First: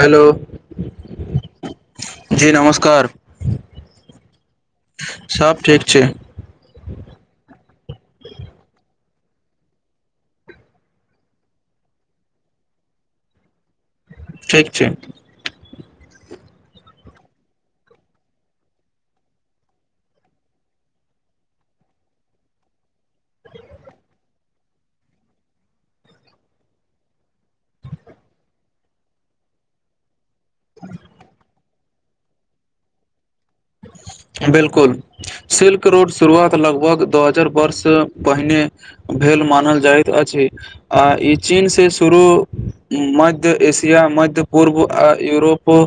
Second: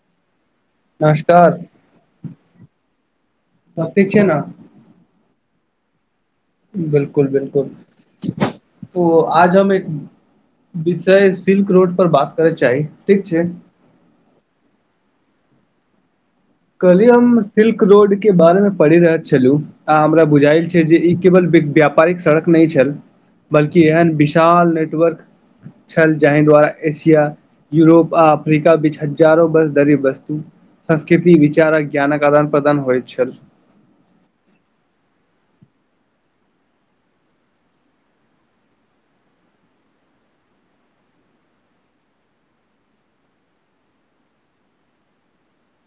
Hello. नमस्कार जी नमस्कार। सब ठीक छै ने। सब ठीक छै। ओ आज हम एक विषय सिल्क रोड पर बात करय चाही, ठीक छै। ठीक छै। कहलियै हम सिल्क रोड के बारे में पढ़ि रहल छलहुँ, आ हमरा बुझाायल छै जे ई केवल। व्यापारिक सड़क नहि छल बल्कि एहन विशाल नेटवर्क। छल जहि द्वारा एशिया, यूरोप आ अफ्रीका बीच हज़ारों बस दरीब वस्तु। सस्। चारा ज्ञानक आदान- प्रदान होइ छल। ह [inaudible] 'बिलकुल' सिल्क रोड शुरुआत लगभग दो हजार वर्ष पहिने भेल। लेल मानल जाइत अछि, आ ई चीनसँ शुरू मध्य एशिया मध्य उद्योग पूर्व, आ यूरोपो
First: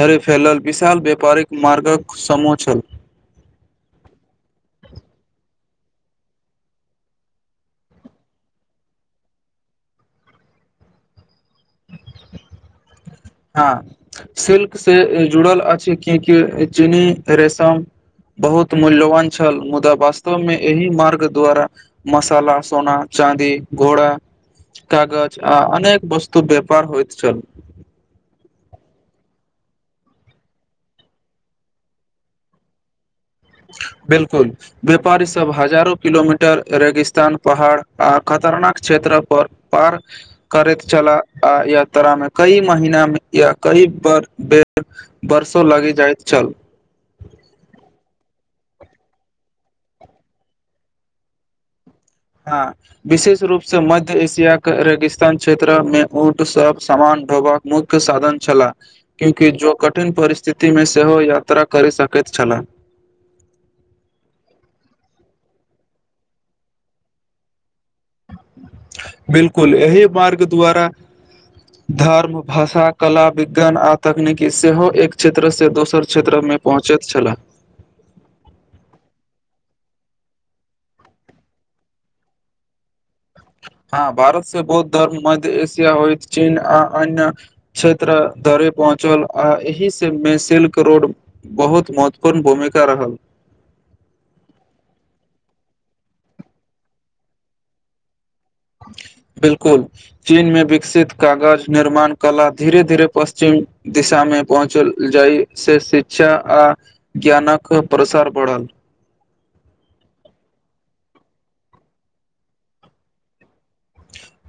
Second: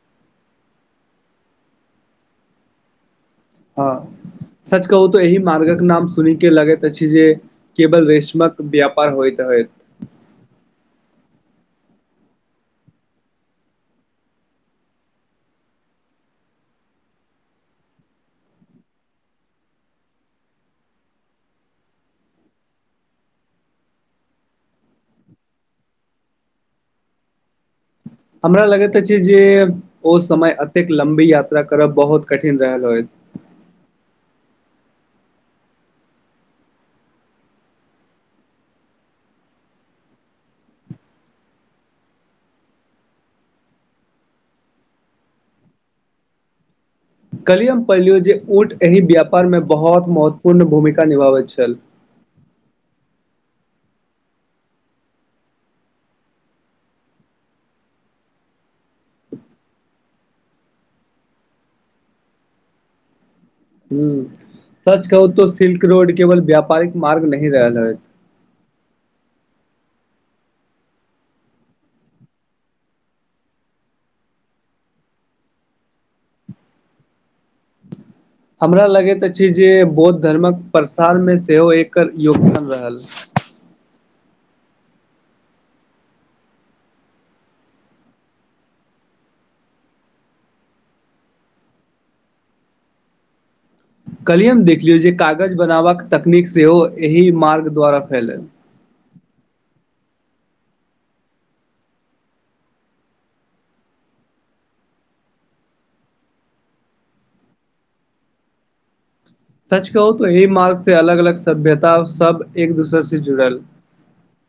धरि फैलल विशाल व्यापारिक मार्गक समो छल। हँ। सच कहू तऽ एहि मार्गक नाम सुन के लगैत अछि जे, केवल रेशमक व्यापार होइते। होयेत। [inaudible] हँ, सिल्क से जुड़ल अछि, कियक चीनी रेशम बहुत मूल्यवान छल, मुदा वास्तव मे एहि मार्ग द्वारा! मसाला, सोना, चाँदी, घोड़ा, कागज, आ अनेक वस्तु वेपार होइत छल। हमरा लगैत अछि जे, ओ समय एतेक लम्बी यात्रा करब बहुत कठिन रहल होय। [inaudible] 'बिलकुल' व्यापारी सब, हजारो किलोमीटर रेगिस्तान पहाड़, आ खतरनाक क्षेत्र पर पार करैत छलाह, आ यात्रामे कई महिनामे या कई पर बेर वरसों लागि जाइत छल। कलिय हम पहिलियौ जे ऊट एहि व्यापारमे बहुत महत्वपूर्ण भूमिका निभाबैत छल। हँ, विशेष रूपसँ मध्य एशिया के रेगिस्तान क्षेत्रमे, ऊट सभ सामान ढोबाक मुख्य साधन छलाह, क्यूकि जो कठिन परिस्थितिमे सेहो यात्रा करि सकै एत छला। [inaudible] हूँ, सच कहू तो सिल्क रोड केवल व्यापारिक मार्ग नहि रहल ह। 'बिपलकुल' एहि मार्ग द्वारा धर्म, भाषा, कला, विज्ञान आ तकनीकी सेहो एक क्षेत्र से दोसर क्षेत्र मे मे पहुँचैत छला। हमरा लगैत अछि जे, बौद्ध धर्मक प्रसारमे सेहो एकर योगदान रहल। भारत से बौद्ध धर्म, मध्य एशिया होइत चीन, आ अन्य क्षेत्र धर पहुँच चल, आ एहि सभमे सिल्क रोड, बहुत महत्वपूर्ण भूमिका रहल। कल्हिए हम देखलियौ जे, कागज बनाबाक तकनीक सेहो एहि मार्ग द्वारा फैलल। 'बिलकुल' चीनमे विकसित कागज निर्माण कला, धीरे- धीरे पश्चिम दिशा मे पहुँचल जाय, से शिक्षा आ ज्ञानक प्रसार बढ़ल। सच कहू तऽ, य मार्ग से अलग -अलग सभ्यता सब, एक दूसरे से जुड़ल।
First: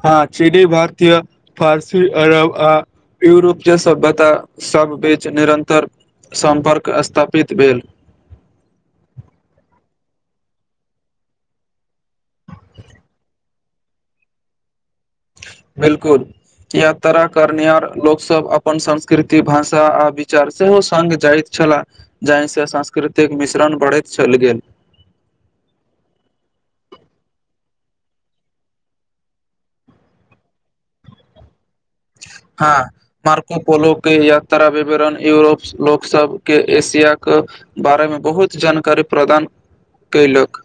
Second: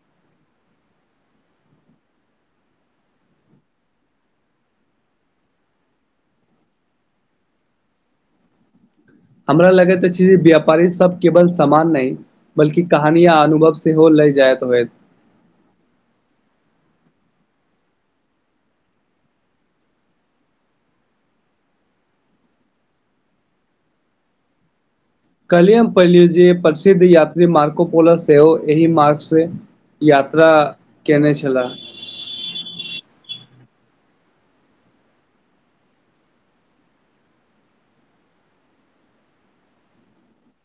हँ, चीनी भारतीय, फारसी, अरब, आ यूरोप जे सभ्यता सब बीच निरन्तर सम्पर्क स्थापित भेल। हमरा लगैत अछि जे व्यापारी सब केवल समान नहि, बलकी कहानी या अनुभव सेहो लए जायत होएत। 'बिलकुल'! यात्रा करनिहार लोक सब, अपन संस्कृति भाषा आ विचार सेहो सग जाइत छलाह, जाहिसँ सांस्कृतिक मिश्रण बढ़ैत चल गेल। कलियम पढलिये जेप्रसिद्ध यात्री मार्कोपोल सेहो एहि मार्क से यात्रा केने छला। [inaudible] हँ मार्कोपोलो के यात्रा विवरण यूरोपस लोक सबके एशिया के बारेमे बहुत जानकारी प्रदान कयलक।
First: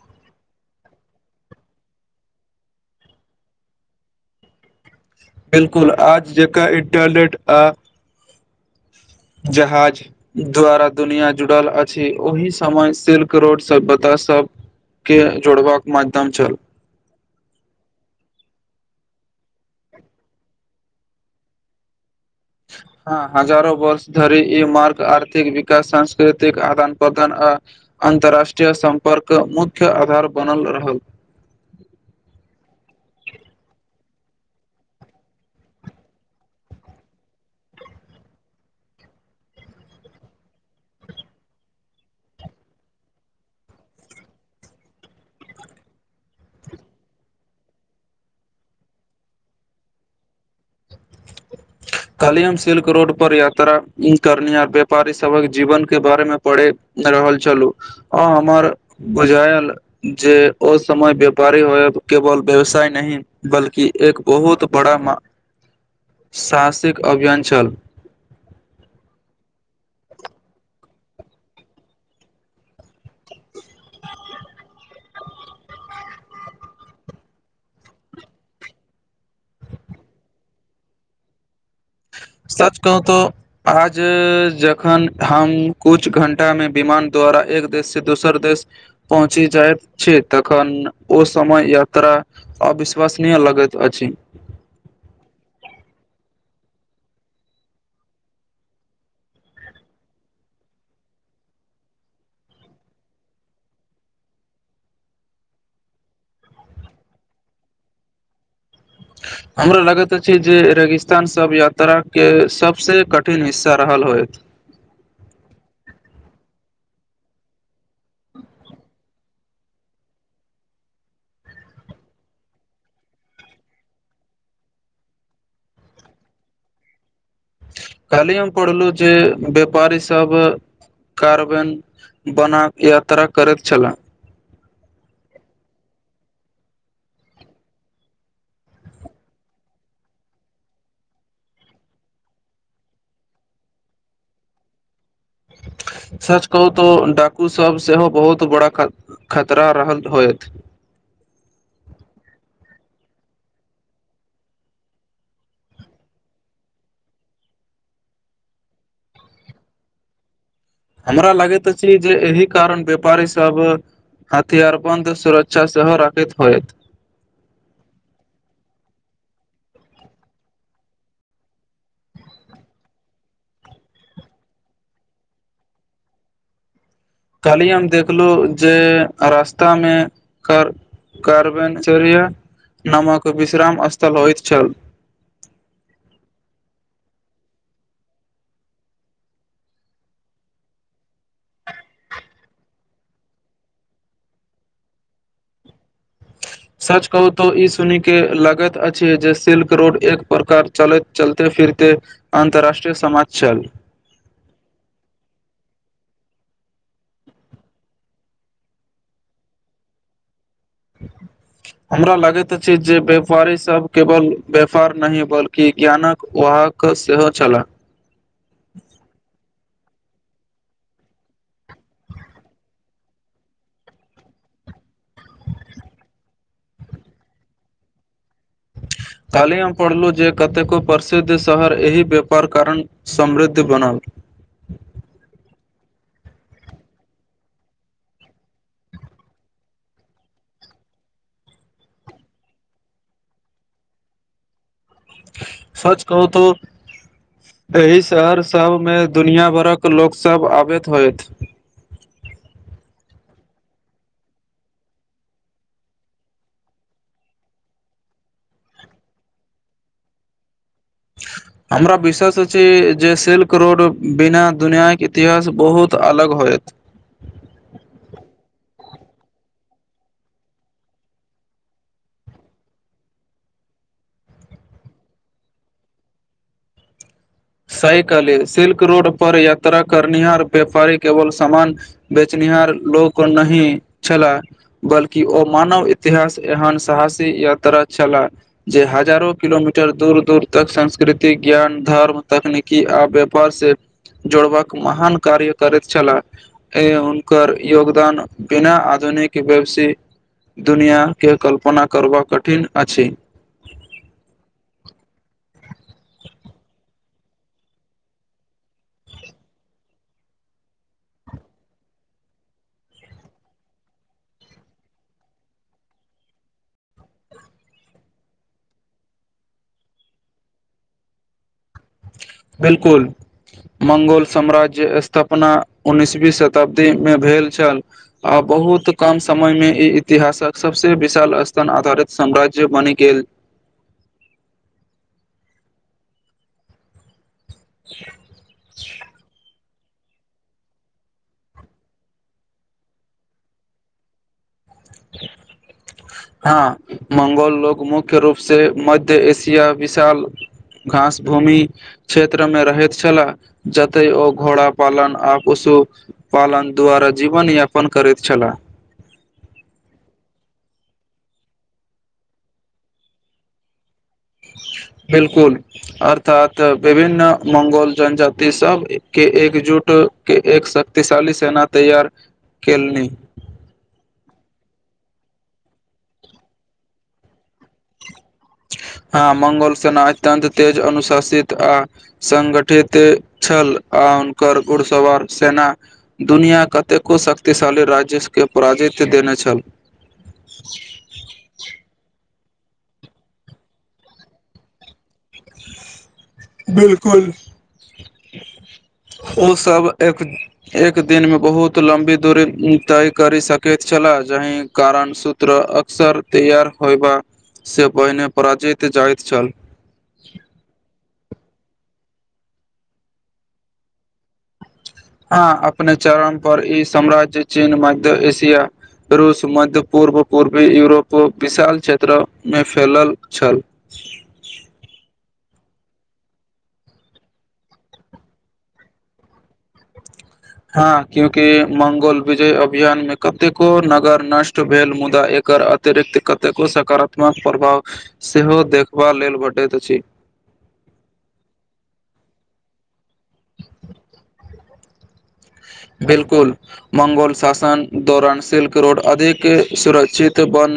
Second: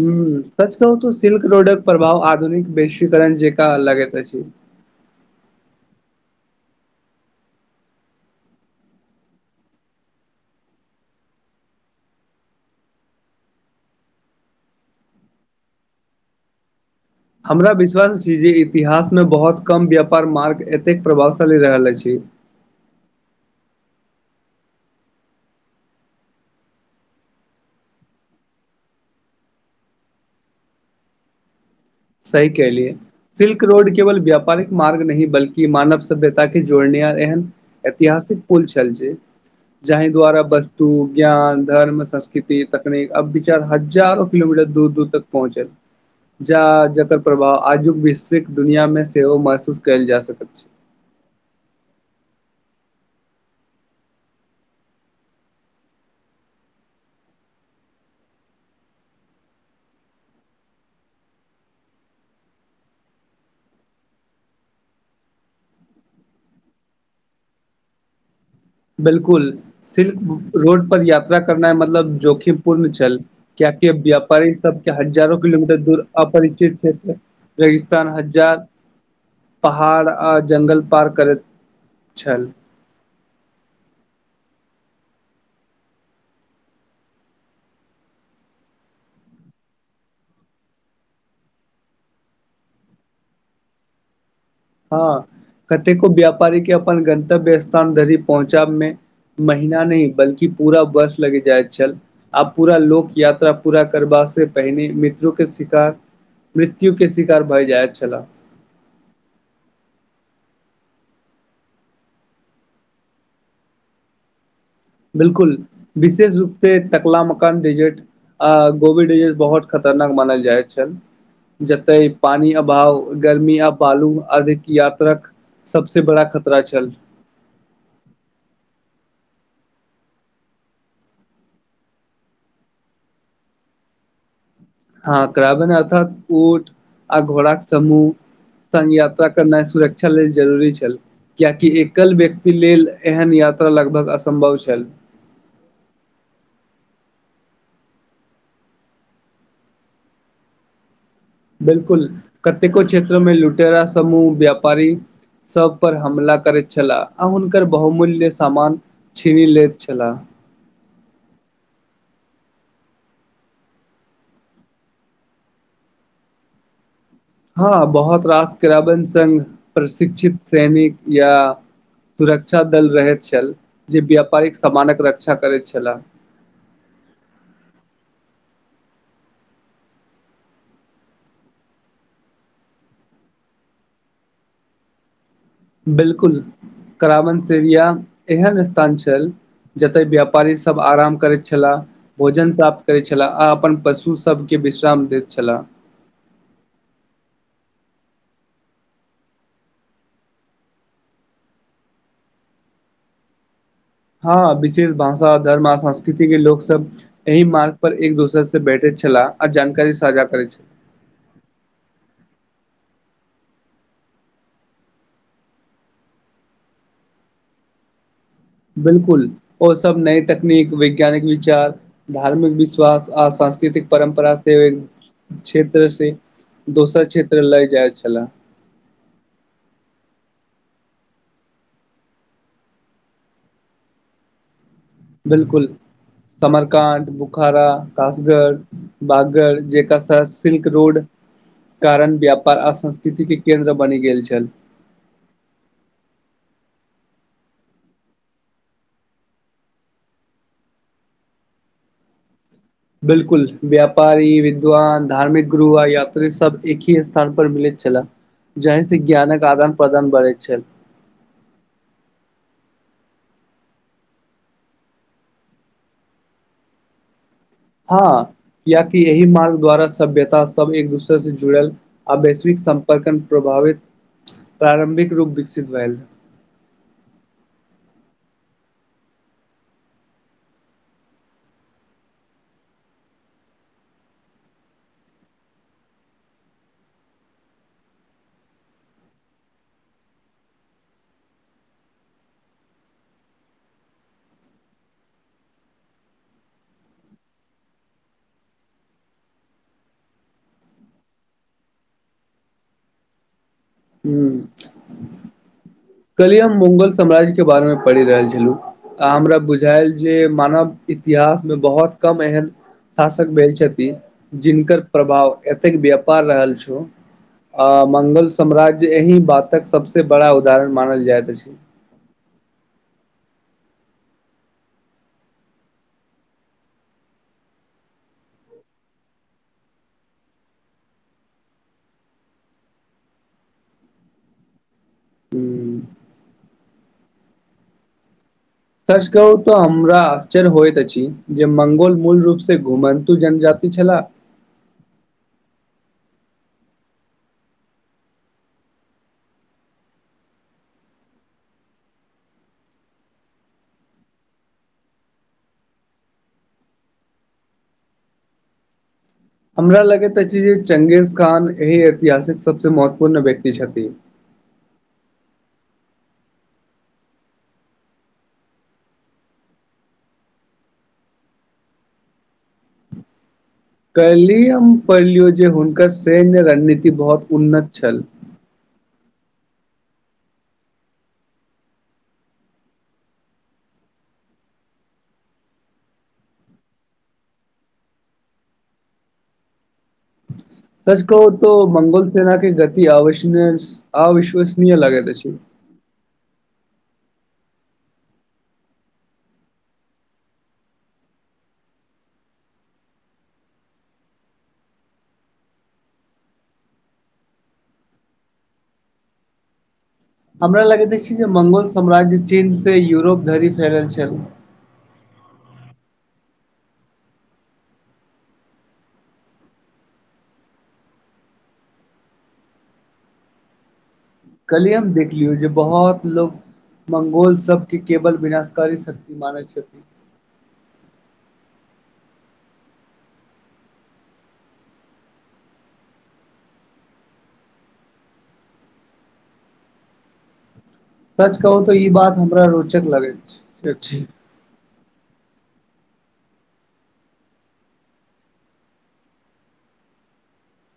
हूं सच कहू तऽ सिल्क रोडक प्रभाव आधुनिक वैश्वीकरण जेंका लगैत अछी। बिलकुल आज जेका इंटरनेट आ जहाज द्वारा दुनिया जुड़ल अछि ओहि समय सिल्क रोडसँ बता सभकेँ जोड़बाक माध्यम छल। हमरा विश्वास अछी जे इतिहासमे बहुत कम व्यापार मार्ग एतेक प्रभावशाली रहल अछि। [inaudible] हँ हजारो वर्ष धरी ई मार्ग आर्थिक विकास, सांस्कृतिक आदान प्रदान आ अन्तर्राष्ट्रीय सम्पर्क मुख्य आधार बनल रहल। सही कहेलियै सिल्क रोड केवल व्यापारिक मार्ग नहि बल्कि मानव सभ्यता के जोड़ने हार एहन ऐतिहासिक पुल छल जे जाहि द्वारा वस्तु, ज्ञान, धर्म, संस्कृति, तकनीक आ विचार हजारो किलोमीटर दूर दूर तक पहुँचल। जा जकर प्रभाव आजुक वैश्विक दुनिया मे सेहो महसूस कयल जा सकैत छै। [inaudible] कल्ही हम सिल्क रोड पर यात्रा करनिहार व्यापारी सबक जीवन के बारेमे पढ़े रहल छलु। आ हमर बुझायल जे ओ समय व्यापारी होय ब केवल व्यवसाय नहि बल्कि एक बहुत बड़ा मा साहसिक अभियान छल। बिलकुल सिल्क रोड पर यात्रा करनाई मतलब जोखिमपूर्ण छल। कीये कि व्यापारी सबके हजारों किलोमीटर दूर अपरिचित क्षेत्र रेगिस्तान, हजार पहाड़ आ जङ्गल पार करैत छल सच कहूं तो आज जखन हम कुछ घंटा मे विमान द्वारा एक देश से दोसर देश पहुँची जाइत छै तखन ओ समय यात्रा अविश्वसनीय लगैत अछि। हँ कतेको व्यापारी के अपन गन्तव्य स्थान धरि पहुँचाबमे महीना नहि बल्कि पूरा वर्ष लगि जायत छल आब पूरा लोक यात्रा पूरा करबा ओसे पहिने मित्रो के शिकार मृत्यु के शिकार भय जायत छला। [inaudible] हमरा लगैत अछि जे रेगिस्तान सभ यात्राके सभसँ कठिन हिस्सा रहल होइत। बिलकुल विशेष रूप से टकलामकान डेजर्ट आ गोवी डेजर्ट बहुत खत खतरनाक मानल जायत छल। जतय पानी अभाव, गर्मी आ बालू अधिक यात्रक सबसे बड़ा खतरा छल। कल्ही हम पढ़लु जे व्यापारीसभ कार्बेन बनाक यात्रा करैत छलाह। हँ क्रावेन अर्थात ऊट आ घोड़ाक समूह संग यात्रा करनाई सुरक्षा लेल जरूरी छल कियकि एकल व्यक्ति लेल एहन या त्रा लगभग असम्भव छल। [inaudible] सच कहू तो डाकू सब सेहो बहुत बड़ा ख खतरा रहल होयत। [inaudible] बिलकुल कतेको क्षेत्रमें लुटेरा समूह व्यापारी सभ पर हमला करैत छलाह, आ हुनकर बहुमूल्य सामान छीनि लैत छलाह। हमरा लगैत अछि जे एहि कारण व्यापारीसभ। हथियारबंद सुरक्षा सेहो राखैत होयत। हँ बहुत रास क्राइबन संघ, प्रशिक्षित सैनिक या। सुरक्षा दल रहैत छल, जे व्यापारिक सामानक रक्षा करैत छलाह। खाली हम देखलहु जे रास्ता में कर। कार्बनचरिया नामक विश्राम स्थल होइत छल। बिल्कुल, कराबनसरिया एहन स्थान छल। जते व्यापारी सब आराम करैत छलाह। भोजन प्राप्त करैत छलाह आ अपन पशु सबके। विश्राम दैत छलाह। [unintelligible] सच कहू तो ई सुन के लागैत अछि जे सिल्क रोड एक प्रकार चलैत, चलते फिर। अन्तराष्ट्रीय समाज छल। हँ विशेष भाषा, धर्म आ संस्कृति के लोक सब एहि मार्ग पर एक-दोसर से बैठे। छलाह आ जानकारी साझा करै छै। [unintelligible] हमरा लगैत अछि जे व्यापारीसभ केवल व्यापार नहि, बल्कि ज्ञानक वह। हक सेहो छलाह। बिल्कुल, ओ सब नई तकनीक, वैज्ञानिक विचार धार्मिक विश्वास आसान। सांस्कृतिक परम्परा से, क्षेत्र से। दोसर क्षेत्र ल जाय छलाह। [unintelligible] काल्हि हम पढ़लहुँ जे कतेको प्रसिद्ध शहर एहि व्यापार कारण समृद्ध बनल। [unintelligible] बिल्कुल। समरकाड, बुखारा, कसगढ़, बगगर जेकाश, सिल्क रोड। कारण व्यापार आ संस्कृतिके केन्द्र बनि गेल छल। सच कहूतौ। एहि शहर सबमें दुनिआँ भरक लोकसभ आबैत होथि। [inaudible] बिल्कुल व्यापारी, विद्वान, धार्मिक गुरु आ यात्री सब एक ही स्थान पर मिले छै। छैला, जाहिसे ज्ञानक आदान-प्रदान बढ़ै छल। [unintelligible] हमरा विश्वास अछि जे सिल्क रोड बिना दुनिया के इतिहास बहुत अलग होयत। [unintelligible] हँ कियाकि एहि मार्ग द्वारा सभ्यता सभ एक-दोसरसँ जुड़ल आ वैश्विक सम्पर्क प्रभाव। प्रारम्भिक रूप विकसित भेयल। [inaudible] सही कहलियै, सिल्क रोड पर यात्रा करनिहार व्यापारी केवल सामान बेचनिहार ल। लोक नहि छलाह, बल्कि ओ मानव इतिहास एहन साहसी यात्रा। छलाह जे हजारो किलोमीटर दूर-दूर तक संस्कृति, ज्ञान, धर्म। तकनीकी आ व्यापार से। जोड़बाक महान कार्य करैत छलाह। तैं हुनकर योगदान बिना आद। निक वेबसी दुनिआाके कल्पना करबाक कठिन अछि। हूं। कहलियै हम मुंगल साम्राज्य के बारेमे पढ़ि रहल छलहुँ, आ हमरा बुझायल जे मानव इतिहास मे बहुत कम एहन शासक भेल छथिन, जिनकर प्रभाव एतेक व्यापार रहल छ। आ, मंगल साम्राज्य एहि बातक सबसे बड़ा उदाहरण मानल जाइत अछि। 'बिलकुल' मंगोल साम्राज्य स्थापना उन्नसवी शताब्दी मे भेल छल। आ बहुत कम समयमे ई इतिहासक सबसे विशाल स्थान आधारित साम्राज्य बनि गेल। हूँ, [inaudible] सच कहूं तऽ हमरा आश्चर्य होइत अछि, जे मंगोल मूल रूप से घुमन्तु जनजाति छलाह? [inaudible] हँ, मंगोल लोक मुख्य रूप से, मध्य एशिया, विशाल घास भूमि क्षेत्रमे रहैत छलाह। जतय ओ घोड़ा पालन आपस ओ पालन द्वारा जीवनयापन करैत छलाह। हमरा लगैत अछि जे चंगेज खान, एहि ऐतिहासिक सबसे महत्वपूर्ण व्यक्ति छथि। ह [unintelligible] 'बिलकुल' अर्थात विभिन्न मंगोल जनजाति सभके एकजुट अ के एक शक्तिशाली सेना तैयार केलनि कल्हि हम पढलियौ जे, हुनकर सैन्य रणनीति बहोत उन्नत छल। हां, मंगोल सेना अत्यंत तेज, अनुशासित, आ संगठित छल, आ आ हुनकर घुड़सवार सेना, दुनिया कतेको शक्तिशाली राज्यस के पराजित देने छल। सच कहू तो मंगोल सेेना के गति आवसनीय स अविश्वसनीय लागैत अछि। 'बिल्कुल' ओ सब एक एक दिनमे, बहुत लम्बी दूरी तय करि सकैत छलाह। जाहि कारण सूत्र अक्सर तैयार हौवा से पहिने पराजित जाइत छल। हमरा लगैत अछि जे, मंगोल साम्राज्य चीन से यूरोप धरि फैलल छल। हां अपने चरम पर ई साम्राज्य चीन मध्य एशिया रूस, मध्य पूर्व, पूर्वी यूरोप, विशाल क्षेत्र मे फैलल छल। कल्हि हम देख लियौ जे बहोत लोक मंगोल सबके केवल विनाशकारी शक्ति मानै छै। हां 'क्यूंकि' मंगोल विजय अभियान मे कतेको नगर नष्ट भेल, मुदा एक क अतिरिक्त कतेको सकारात्मक प्रभाव सेहो देखबा लेल भेटैत अछि। [inaudible] सच कहू तऽ ई बात हमरा रोचक लगैत छ अछि। 'बिल्कुल' मंगोल शासन दौरान सिल्क रोड अधिक सुरक्षित बन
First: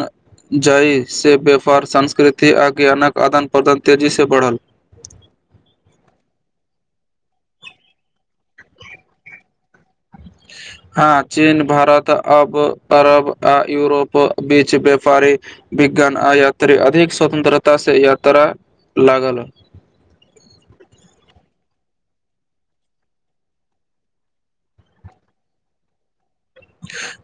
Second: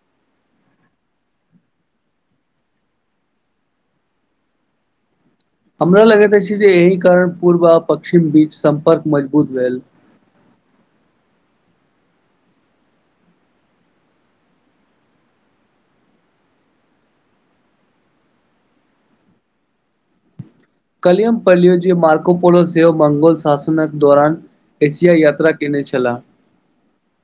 जाय, से व्यापार संस्कृति आ ज्ञानक आदान प्रदान तेजी से बढ़ल। [inaudible] हमरा लगैत अछि जे,। एहि कारण पूर्व आ पश्चिम बीच सम्पर्क मजबूत भेल। हां, चीन, भारत, अब अरब, आ यूरोप, बीच व्यापारि विज्ञान आ यात्री अधिक स्वतन्त्रता से यात्रा लागल। [inaudible] कल्हि हम पढ़लियौ जे मार्कोपोलो सेहो मंगोल शासनक दौरान। एशिया यात्रा कयने छला।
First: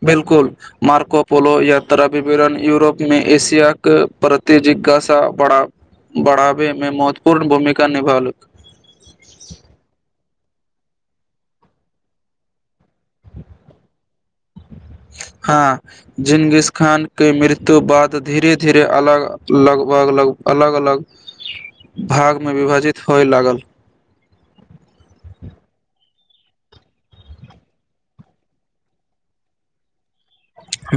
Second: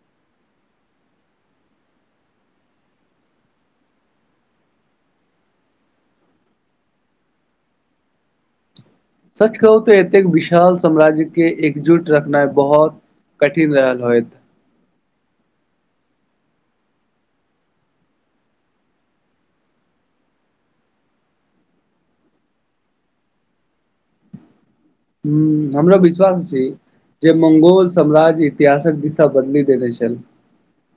बिल्कुल मार्कोपोलो यात्रा विवरण यूरोप में एशिया के प। प्रति जिज्ञासा बडा़ बढबैमें महत्वपूर्ण भूमिका निभालक। सच कहू तऽ एतेक विशाल साम्राज्यके एकजुट रखनाय बहोत। कठिन रहल होएत। [inaudible] हां, जिनगिस खान के मृत्यु बाद धीरे-धीरे अलग लगभग लग। अलग-अलग भागमें विभाजित होय लागल। हुं हमरा विश्वास छी। जे मंगोल साम्राज्य इतिहासक दिशा बदलि देने छल।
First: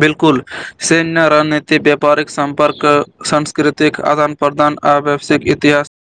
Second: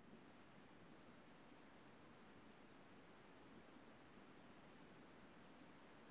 बिल्कुल, सैन्य राणनीतिक व्यापारिक संपर्क सांस्कृतिक आदान-प्र। प्रदान आ व्वसिक इतिहास।